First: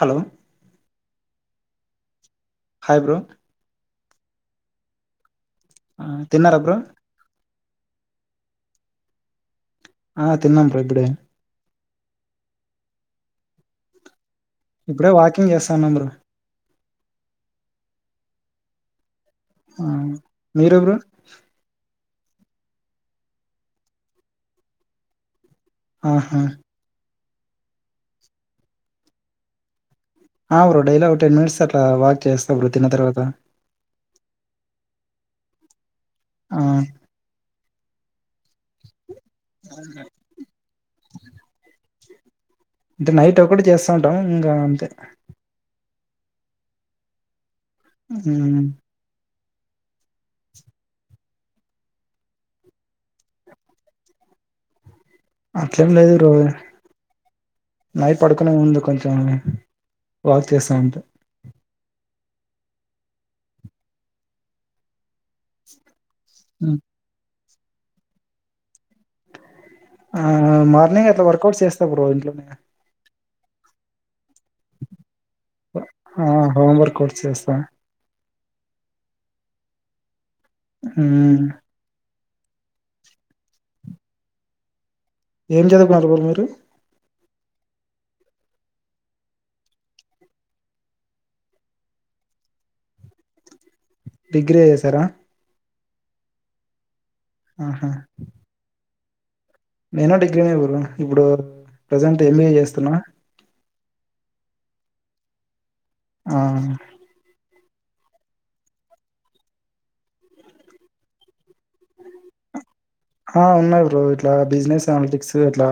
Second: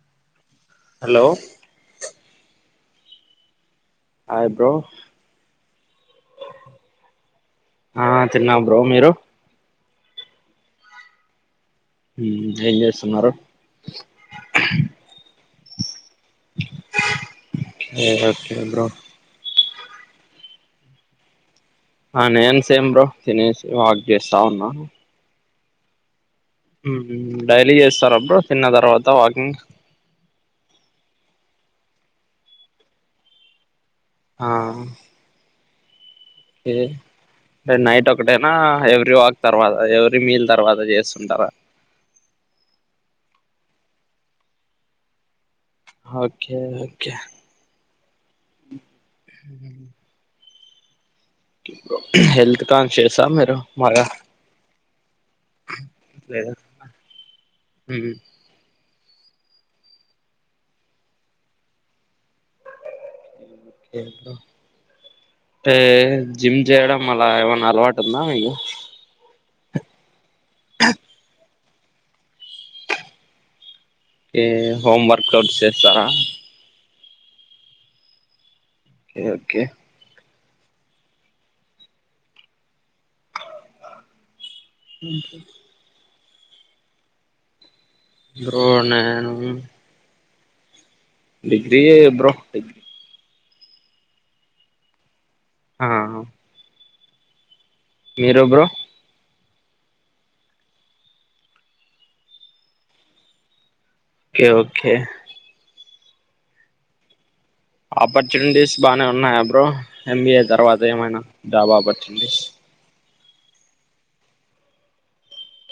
Hello hello hi bro hi bro ఆ తిన్నారా bro ఆ తిన్నా బ్రో మీరు ఆ తిన్నాం బ్రో ఇప్పుడే ఏం చేస్తున్నారు ఇప్పుడే వాకింగ్ చేస్తాన్నా బ్రో ఓకే బ్రో మీరెవరు ఆ నేను సేమ్ బ్రో తినేసి వాక్ చేస్తా ఉన్నా హా డైలీ చేస్తారు అప్పుడు తిన్న తర్వాత వాకింగ్ ఆ బ్రో డైలీ అ టెన్ మినిట్స్ అట్లా వాక్ చేస్తార తిన్న తర్వాత ఆ ఆ టే నైట్ ఒకటేనా ఎవ్రీ వాక్ తర్వాత ఎవరి మీల్ తర్వాత చేస్తుంటారా అంటే నైట్ ఒకటి చేస్తా ఉంటాం ఇంకా అంతే ఓకే ఓకే ఉహు హెల్త్ కాన్షియస్ మీరు బాగా అట్లేం లేదు రో లేదా నైట్ పడుకునే ముందు ఉంది కొంచెం ఆ వాక్ చేస్తా ఉంట ఏ జిమ్ చేయడం అలా ఏమన్ అలవాతుంద మీగు ఆ మార్నింగ్ అట్లా వర్కౌట్స్ చేస్తా బ్రో ఇంట్లనే టే హోమ్ వర్క్ ఔట్ చేస్తారా చేస్త కె ఓకే ఆ ఏం జదుకానరు బొ మీర్ హు బ్రో నేను డిగ్రీ ఎ బ్రో డిగ్ డిగ్రీ ఎసారా ఆ మీరు బ్రో నేన డిగ్రీనే బ్రో ఇప్పుడు ప్రజెంట్ ఎంబిఏ చేస్తున్నా కె ఒకే ఆ ఆపర్చునిటీస్ బానే ఉన్నాయా బ్రో ఎంబీఏ తర్వాత ఏమైనా జాబ్ ఆపర్చునిటీస్ ఆ ఉన్నాయి బ్రో ఇట్లా బిజినెస్ అనల్టిక్స్ ఇట్ల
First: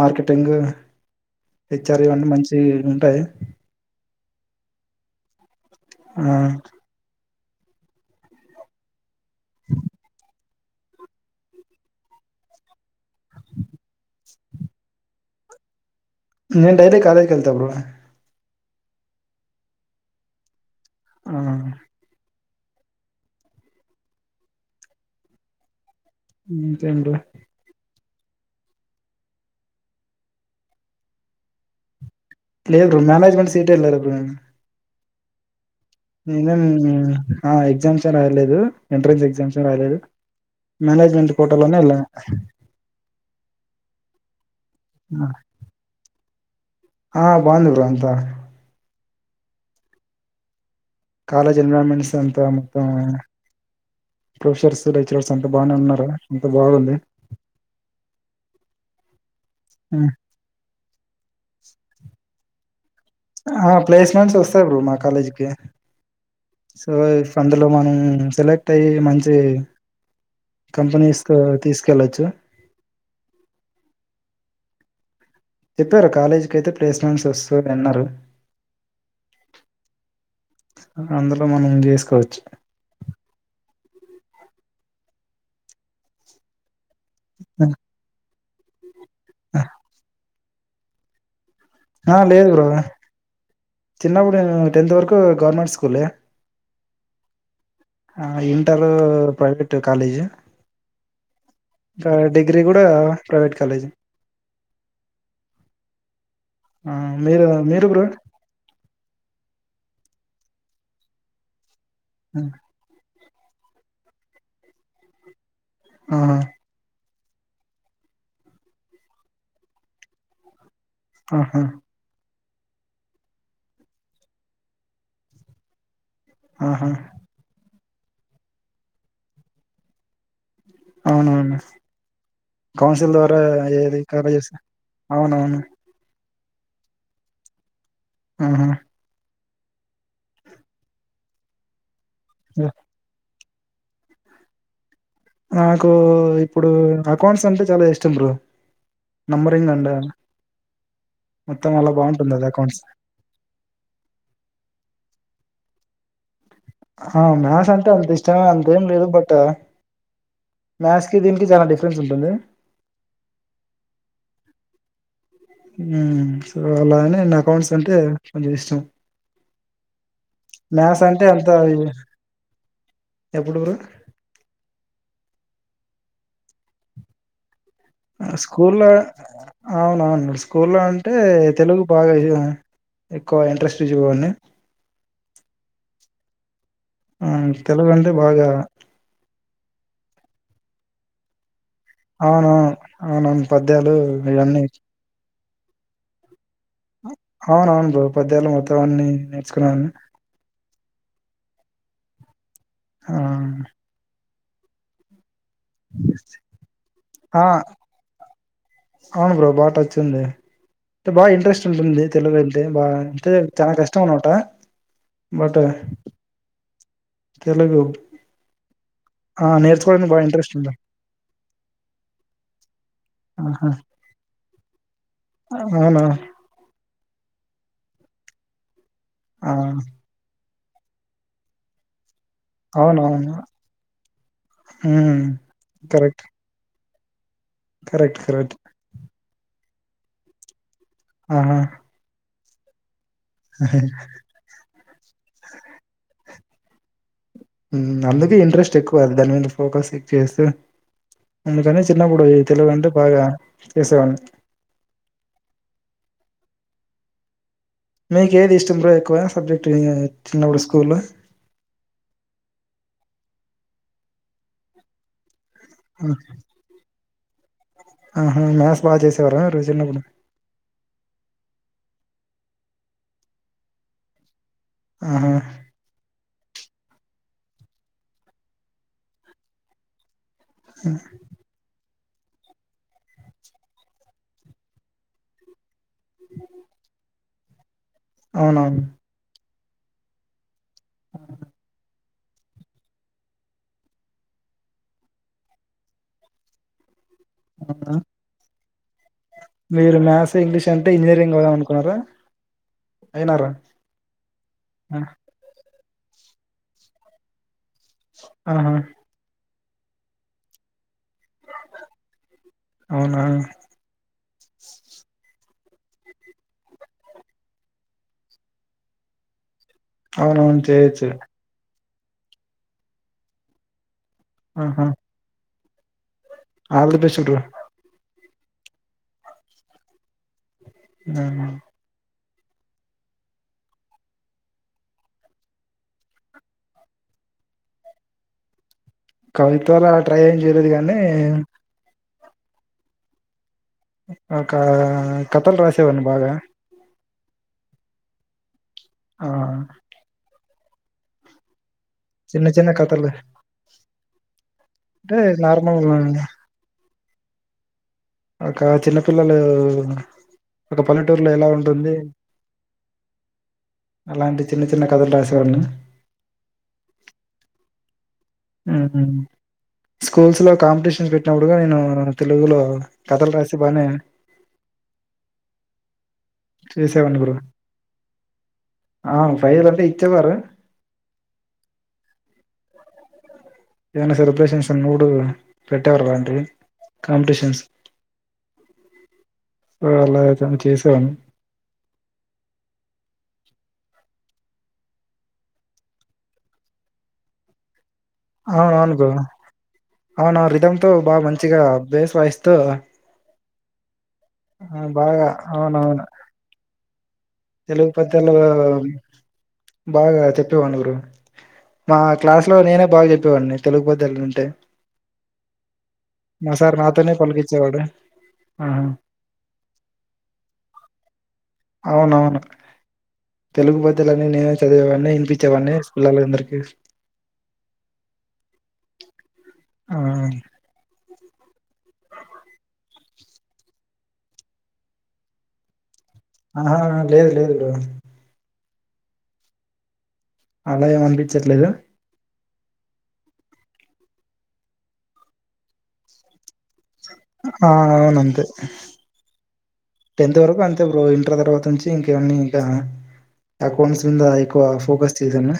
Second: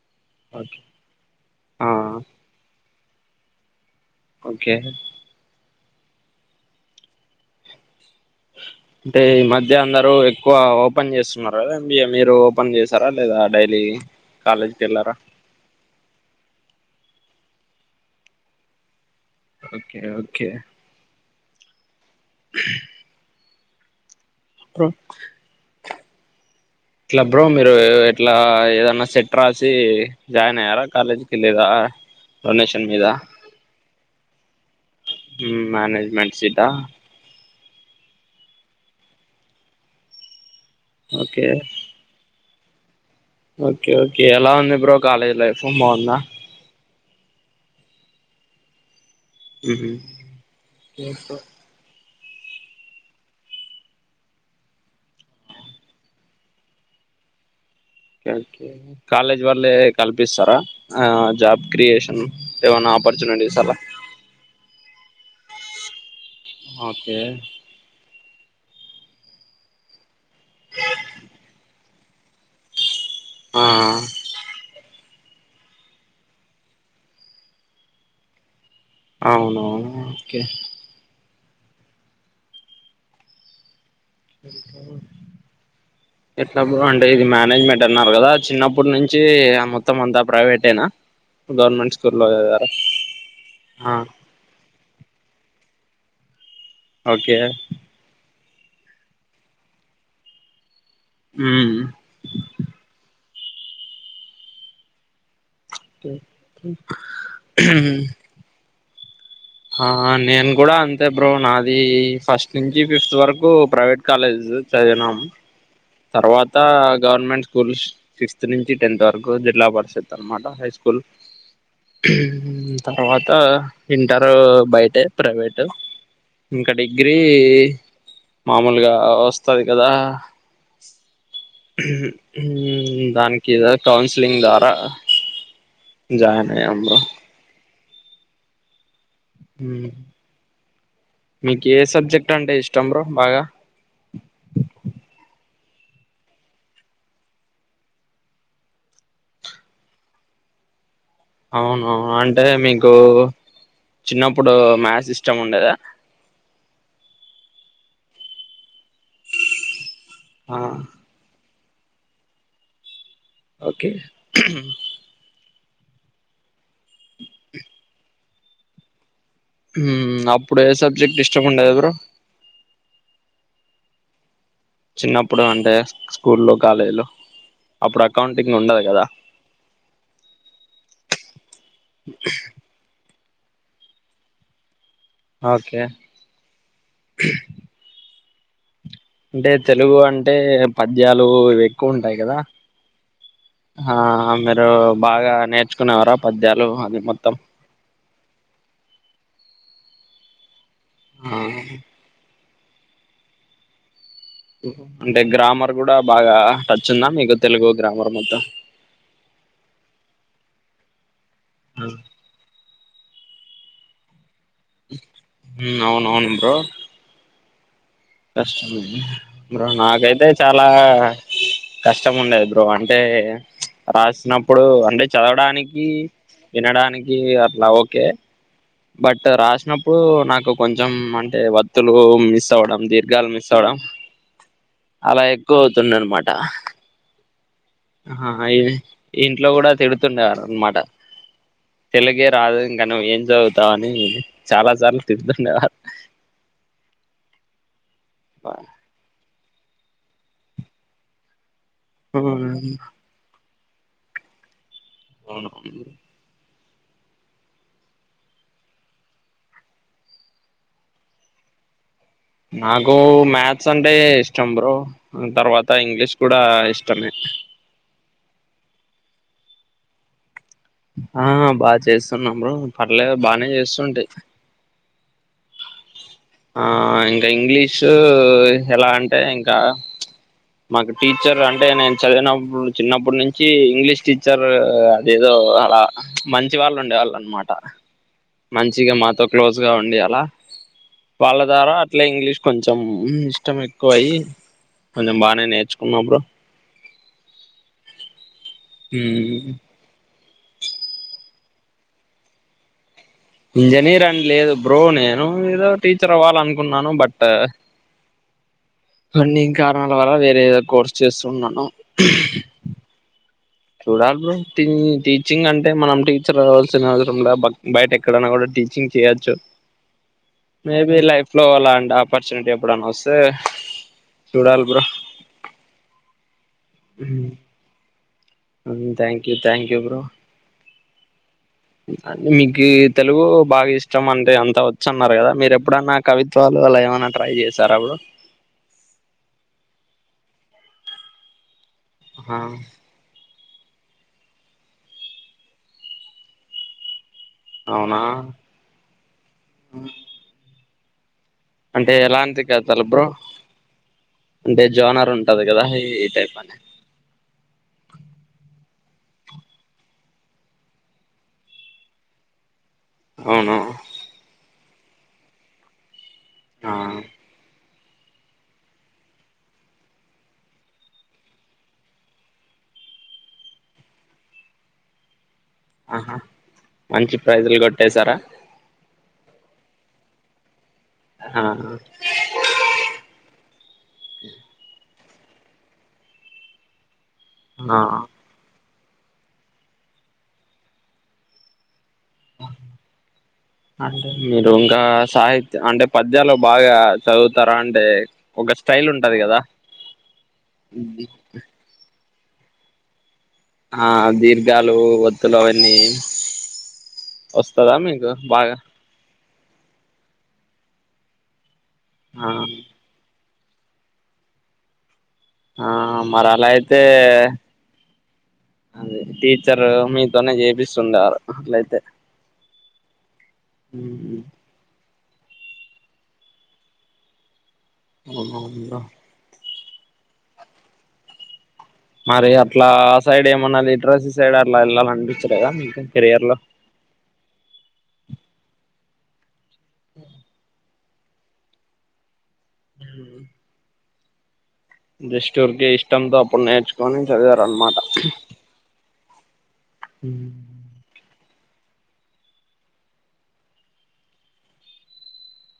మార్కెటింగ్, ఓకే ఆ హెచ్ఆర్ ఇవన్ని మంచీ ంటే ఓకే ఆ అంటే ఈ మధ్య అందరు ఎక్కువ ఓపెన్ చేస్తున్నార కదా ఎంబిఏ మీరు ఓపెన్ చేసారా లేదా డైలీ కాలేజ్కి వెళ్ళారా నేన్ డైలీ కాలేజ్ కెళ్త బ్రో ఓకే ఓకే ఆ [inaudible] అ ట్ల బ్రో మీరూ ఏ అట్లా ఏదన్న సెట్ రాసి జాయిన్ అయ్యారా కాలేజ్ కి లేదా డొనేషన్ లేదు మేనేజ్మెంట్ సీట్ ఎల్లర్ ప్పుడైన హమ్ [unintelligible] అ ఎగ్జామ్సే రాయలేదు ఎంట్రన్స్ ఎగ్జామ్సే రాయలేదు మ్యనేేజ్మెంట్ కోటలోనే ఎల్లా ఒకే ఒకే ఎలా ఉంది బ్రో ఆ! కాలేజ్ లైఫ్ బాగుంద ఆ బాగుంది బ్రో అంతా మ్మహ్ కాలేజ్ ఎన్విరాన్మెంట్స్ అంత అ మొత్తం ప్రొఫెసర్స్ లెక్చరర్స్ అంత బానే ఉన్నారా అంత బాగుంది ఓకే ఓకే కాలేజ్ వలే హ్మ్. కల్పిస్తారా ఆ జాబ్ క్రియేషన్ ఏమన్నా ఆపర్చునిటీస్ ఆ! అలా ప్లేస్‌మెంట్స్ ఒస్తాయి బ్రో మా కాలేజ్‌కి. సో ఓకే ఈఫ్ అందులో మనం సెలెక్ట్ అయ్యి మంచి కంపనీస్ కు తీసు కెల్లొచ్చు ఆ చెప్పారు కాలేజీకైతే ప్లేస్మెంట్స్ వస్తాది అన్నారు అవునువును ఓకే అందులో మనం జేసుకోవచ్చు ఎట్లా అంటే ఇది మేనేజ్మెంట్ అన్నారు కదా చిన్నప్పుటి నుంచి చి అమ్మతో మందాప ప్రైవేట్ ఏనా గవర్నమెంట్ ఆ లేదు బ్రో స్కూల్లోగదారా చిన్నప్పుడు నే టెన్త్ వరకు గవర్నమెంట్ స్కూల్ కులే ఓకే ఆ ఇంటరు ప్రైవేట్ కాలేజ్ మ్మ్ ఇకా డిగ్రీ కూడా ప్రైవేట్ కాలేజ్ ఓకే ఆ మీరు మీరు బ్రో ఆ నేను కూడా అంతే బ్రో నాది ది ఫస్ట్ నుంచి ఫిఫ్త్ వరకు కు ప్రైవేట్ కాలేజ్స్ చదివినాం ఆహా తర్వాతా గవర్నమెంట్ స్కూల్స్ ఫిఫ్త్ నుంచి టెన్త్ వరకు జిల్లా పరిషత్ అనమాట హై స్కూల్ ఆహా కుల్ మ్మ్ తర్వాత ఇంటరు బయటే ప్రైవేటు ఇంకా ఆహా డిగ్రీ మామూలుగా వస్తది కదా అవునవును ఉమ్ కౌన్సిల్ ద్వారా దానికిద ఏది కౌన్సిలింగ్ కాలేజెస్ ద్వారా అవునవును జాయిన్ అయ్యాం బ్రో ఆహా మీకి ఏ సబ్జెక్ట్ అంటే ఇష్టం బ్రో బాగా నాకు ఇప్పుడు అకౌంట్స్ అంటే చాలా ఇష్టం బ్రో నంబరింగ్ అంటే అవునవును అంటే మీకు చిన్నప్పుడు మ్యాస్ ఇష్టం ఉండేదా ఆ మ్యాస్ అంటే అంత ఇష్టమే అంతేం లేదు బట్ మ్యాస్ కి దీనికి చాలా డిఫెరెంట్ ఉంటుంది ఓకే ఉమ్.. సో అలానే అకౌంట్స్ అంటే కొంచెం ఇష్టం ఉమ్ అప్పుడు ఏ మ్యాథ్స్ సబ్జెక్ట్ అంటే ఇష్టం అంత ఉండేది బ్రో ఎప్పుడు గురు చిన్నప్పుడు అంటే స్కూళ్లు కాలేజీలు స్కూల్లో అవునవును స్కూల్ల్లో అంటే తెలుగు బాగా ఎక్కువ ఇంట్రెస్ట్ ఇచ్చేవాడిని ఓకే ఆ తెలుగండి బాగా అంటే తెలుగు అంటే పద్యాలు ఇక్ అవునవును అవునవును ఆ పద్యాలు ఇవన్నీ మీరు బాగా నేర్చుకునేవారా ప ద్యాలు అది మొత్తం పధ్యాలు మొత్తం అవి అన్ని నేర్చుకున్నాను ఆ ఆ అంటే గ్రామ మర్ కూడా బాగా టచ్ ఉందా మీకు ఆ తెలుగు గ్రామర్ మొత్తం అవును బ్రో బాగా టచ్ ఉంది అంటే బాగా ఇంట్రెస్ట్ ఉంటుంది తెలుగు అంటే బాగా అంటే చాలా కష్టం అనమాట బట్ ఉమ్ అవును అవును బ్రో తెలుగు కష్టమ ఆ బ్రో నేర్చుకోవడానికి బాగా నాకైతే ఇంట్రెస్ట్ చాలా ఉండ కష్టం ఉండేది బ్రో అంటే ఆహా రాసినప్పుడు ఇప్పుడు అంటే చదవడానికి అవునా వినడానికి అట్లా ఓకే బట్ ఆ రాసినప్పుడు నాకు కొంచెం అంటే వత్తులు మిస్ అవడం దీర్ఘాల అవునవును మిస్ అవడం ఉమ్ అలా ఎక్కువ అవుతుంది కరెక్ట్ అనమాట కరెక్ట్ ఆ ఐ కరెక్ట్ ఇంట్లో కూడా తిడుతుండేవారు అనమాట ఆహా తెలుగే రాదు ఇంక నువ్వేం చదువుతావని చాలా సార్లు తిరుతుండేవారు అందుకే ఇంట్రెస్ట్ ఎక్కువ అది దాని మీద ఫోకస్క్ చేస్తే ఎందుకంటే చిన్నప్పుడు ఈ తెలుగు అంటే బాగా ఎసవను అవున మీకు ఏది ఇష్టం బ్రో ఎక్కువ సబ్జెక్ట్ చిన్నప్పుడు స్కూల్లో నాకు మ్యాథ్స్ అంటే ఇష్టం బ్రో తర్వాత ఇంగ్లీష్ కూడా ఇష్టమే ఆహ మ్యాథస్ బాగా చేసేవారా రో చిన్నప్పుడు ఆ బాగా చేస్తున్నార పర్లేదు బాగానే చేస్తుంటి ఆహా ఆ ఇంకా ఇంగ్లీషు ఎలా అంటే ఇంకా మాకు టీచర్ అంటే నేను చదివినప్పుడు చిన్నప్పటి నుంచి ఇంగ్లీష్ టీచర్ అదేదో అలా మంచి వాళ్ళు ఉండేవాళ్ళు అనమాట ట అవునవును మంచిగా మాతో క్లోజ్ గా ఉండి అలా వాళ్ళదారా ఇట్లా ఇంగ్లీష్ కొంచెం ఇష్టం ఎక్కువ అయి కొంచెం బాగానే నేర్చుకున్నప్పుడు అవు మీరు మ్యాథ్స్ ఇంగ్లీష్ అంటే ఇంజనీరింగ్ అవుదాం అనుకో [unintelligible] ఇంజనీర్ అని లేదు బ్రో ఆ, నేను ఏదో టీచర్ అవ్వాల అనుకున్నాను బట్ ఆహా అన్ని ఇంకా [unintelligible] వేరే ఏదో కోర్స్ చేస్తున్నాను అవునా చూడాలి బ్రోటీ టీచింగ్ అంటే మనం టీచర్ అవ్ల్సిన అవసరం బయట ఎక్కడన్నా కూడా టీచింగ్ చేయచ్చు అవునవును మేబి చేయొచ్చు లైఫ్ లో అలా అంట ఆ ఒప్పోర్ట్యూనిటీ ఎప్పుడనవస్తే చూడాలి బ్రో ఆహా ఆల్ ది బెస్ట్ గురు thank you thank you bro ఆ అది మీకి తెలుగు బాగా ఇష్టం అంటే అంత వచ్చు అన్నారు కదా మీరు ఎప్పుడన్నా కవిత్వాలు అలా ఏమైన్నా ట్రై చేశారా బ్రో కవిత్వాలా ట్రై ఏం చేయలేదు కానీ హా ఒకా కథలు రాసేవాన్ని బాగా అవునా ఆ అంటే ఎలాంటి చిన్న చిన్న కథలు బ్రో అంటే జోనార్ అంటే ఉంటది కదా నార్మల్ ఈ టైప్ అని ఒక చిన్నపిల్లలు ఒక పల్లెటూరులో ఎలా ఉంటుంది అవును అలాంటి చిన్న చిన్న కథలు రాసేవాని ఆ స్కూల్స్ లో కాంపిటీషన్స్ పెట్టినప్పుడుగా నేను తెలుగులో కథలు రాసి బానే ఆహా మంచి చేసేవాడిని బ్రో ప్రైజులు కొట్టేేసారా ఆ ఫైర పిచ్చగోరు ఆ హ ఏమన్న సెలబ్రేషన్స్ ఉన్నో డు పెట్టారు వంటివి కాంపిటీషన్స్ ఆ సో ఎలా అయితేనే చేసెవాన్ని. అంటే మీరు ఇంకా సాహిత్య అంటే పద్యాలు బాగా చదువుతారా అంటే ఒక స్టైల్ అవునవున్ బ్రో ఉంటది కదా అవున రిధమ్ తో బాగా మంచిగా అ భేస్ వైస్తవ్ గా ఆ దీర్ఘాలు ఒత్తులు అవన్నీ అవునవును వస్తదా తెలుగు మీకు పద్యల్లో బాగా బాగా చెప్ పేవాన్ని బ్రో మా ఆ క్లాస్ లో నేనే బాగా చెప్ చెప్పేవాడ్ని తెలుగు పద్యాలుంటే ఆ మరి అలా అయితే. పలికిచ్చేవాడు ఆహా అది టీచర్ మీతోనే చేపిస్తుండే వారు అట్లయితే అవునవును తెలుగు పద్యాలన్ని నేనే చది ఇవన్నీ ఇనీపించేవన్ని స్కూళ్ళలో అందరి కి ఓ హొ ఉందా ఆ మరి అట్లా ఆ సైడ్ ఏమన్నా ఇట్రసీ సైడ్ అట్లా వెళ్ళాలి అనిపంచ లేదా. మీకు కెరియర్ లో ఆహా లేదు లేదు బ్రో హా అలా ఏం అనిపించట్లేదు ఉహ్మ్ హు జస్ట్ ఊర్కే ఇష్టంతో అప్పుడు నేర్చ్ ఆ అవునంతే టెంత్ వరకు అంతే బ్రో తర్వాత నుంచి ఇంకావన్ని ఇంకా అకౌంట్స్ మింద ఎక్కువ ఫోకస్ చేశాను.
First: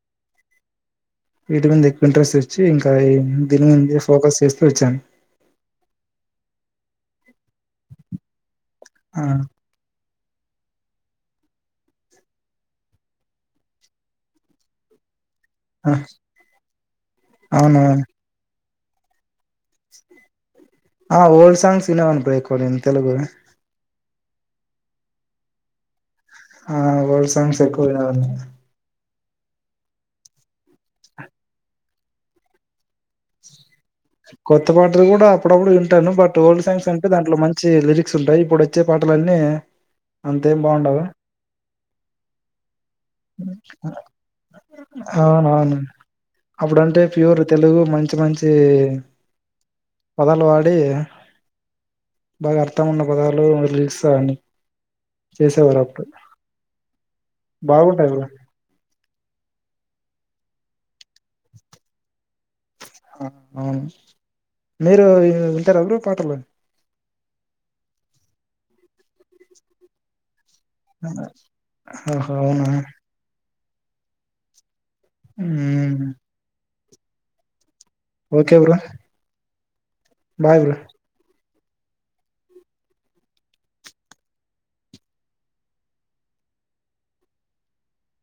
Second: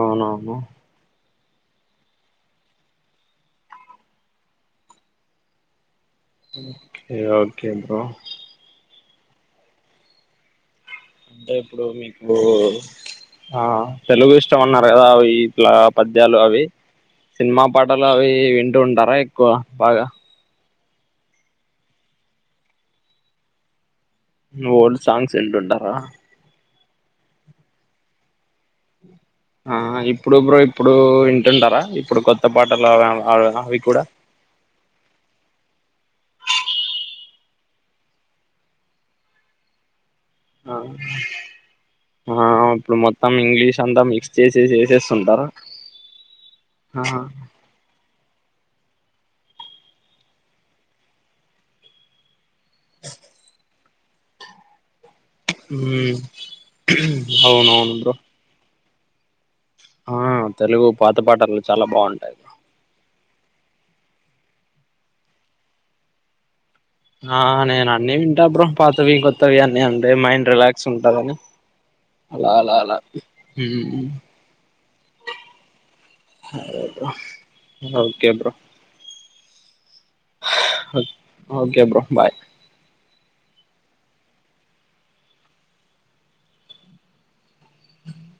అవున బ్రో వీటి మీద ఎక్కువ ఇంట్రెస్ట్ వచ్చి. ఇంకా దీని మీద ఫోకస్ చేస్తూ వచ్చాను. ఓకే ఓకే బ్రో ఆ అంటే ఇప్పుడు మీకు ఆ తెలుగు ఇష్టం అన్నారు కదా వి ఇట్లా ఆ పద్యాలు అవి సినిమా అవును పాటలు అవి విం టుంటార ఎక్కువ బాగా ఆ ఓల్డ్ సాంగ్స్ వినేవాని బ్రో ఎక్కువ తెలుగువి ఓల్డ్ సాంగ్స్ వింటుంటారా. ఆ ఓల్డ్ సాంగ్స్ ఎక్కువ వినాలనిపి ఆ ఇప్పుడు బ్రో ఇప్పుడు వింటుంటారా. ఇప్పుడు కొత్త పాటల్ కొత్త పాటలు కూడా అప్పుడప్పుడు వింటాను బట్ ఓల్డ్ సాంగ్స్ అంట్ టే దాంట్లో మంచి లిరిక్స్ ఉంటాయి. ఇప్పుడు వచ్చే పాటలన్నీ అంతేం ఆ బాగుండవూ ఆ అవును వేసేస్తుంటారు అవునవును అప్పుడంటే ఆహా ప్యూర్ తెలుగు మంచి మంచి మంచి పదలు వాడి బాగా అర్థం ఉన్న పదాలు రిలీజ్ సని అవును బాగుంటాయి ఆ తెలుగు పాత పాటలు చాలా బాగుంటాయి ఆ అవును మీరు వింటారు ఎదురు పాటలు ఆ నేను అన్ని వింటా బ్రో పాతవి కొత్తవి అన్నీ అంటే మ రిలాక్స్ ఉంటందిని ఆహా అలా అవునా అలా అలా హ్మ్ హ్మ్ అవు [unintelligible] okay bro bye bro okay bro bye అ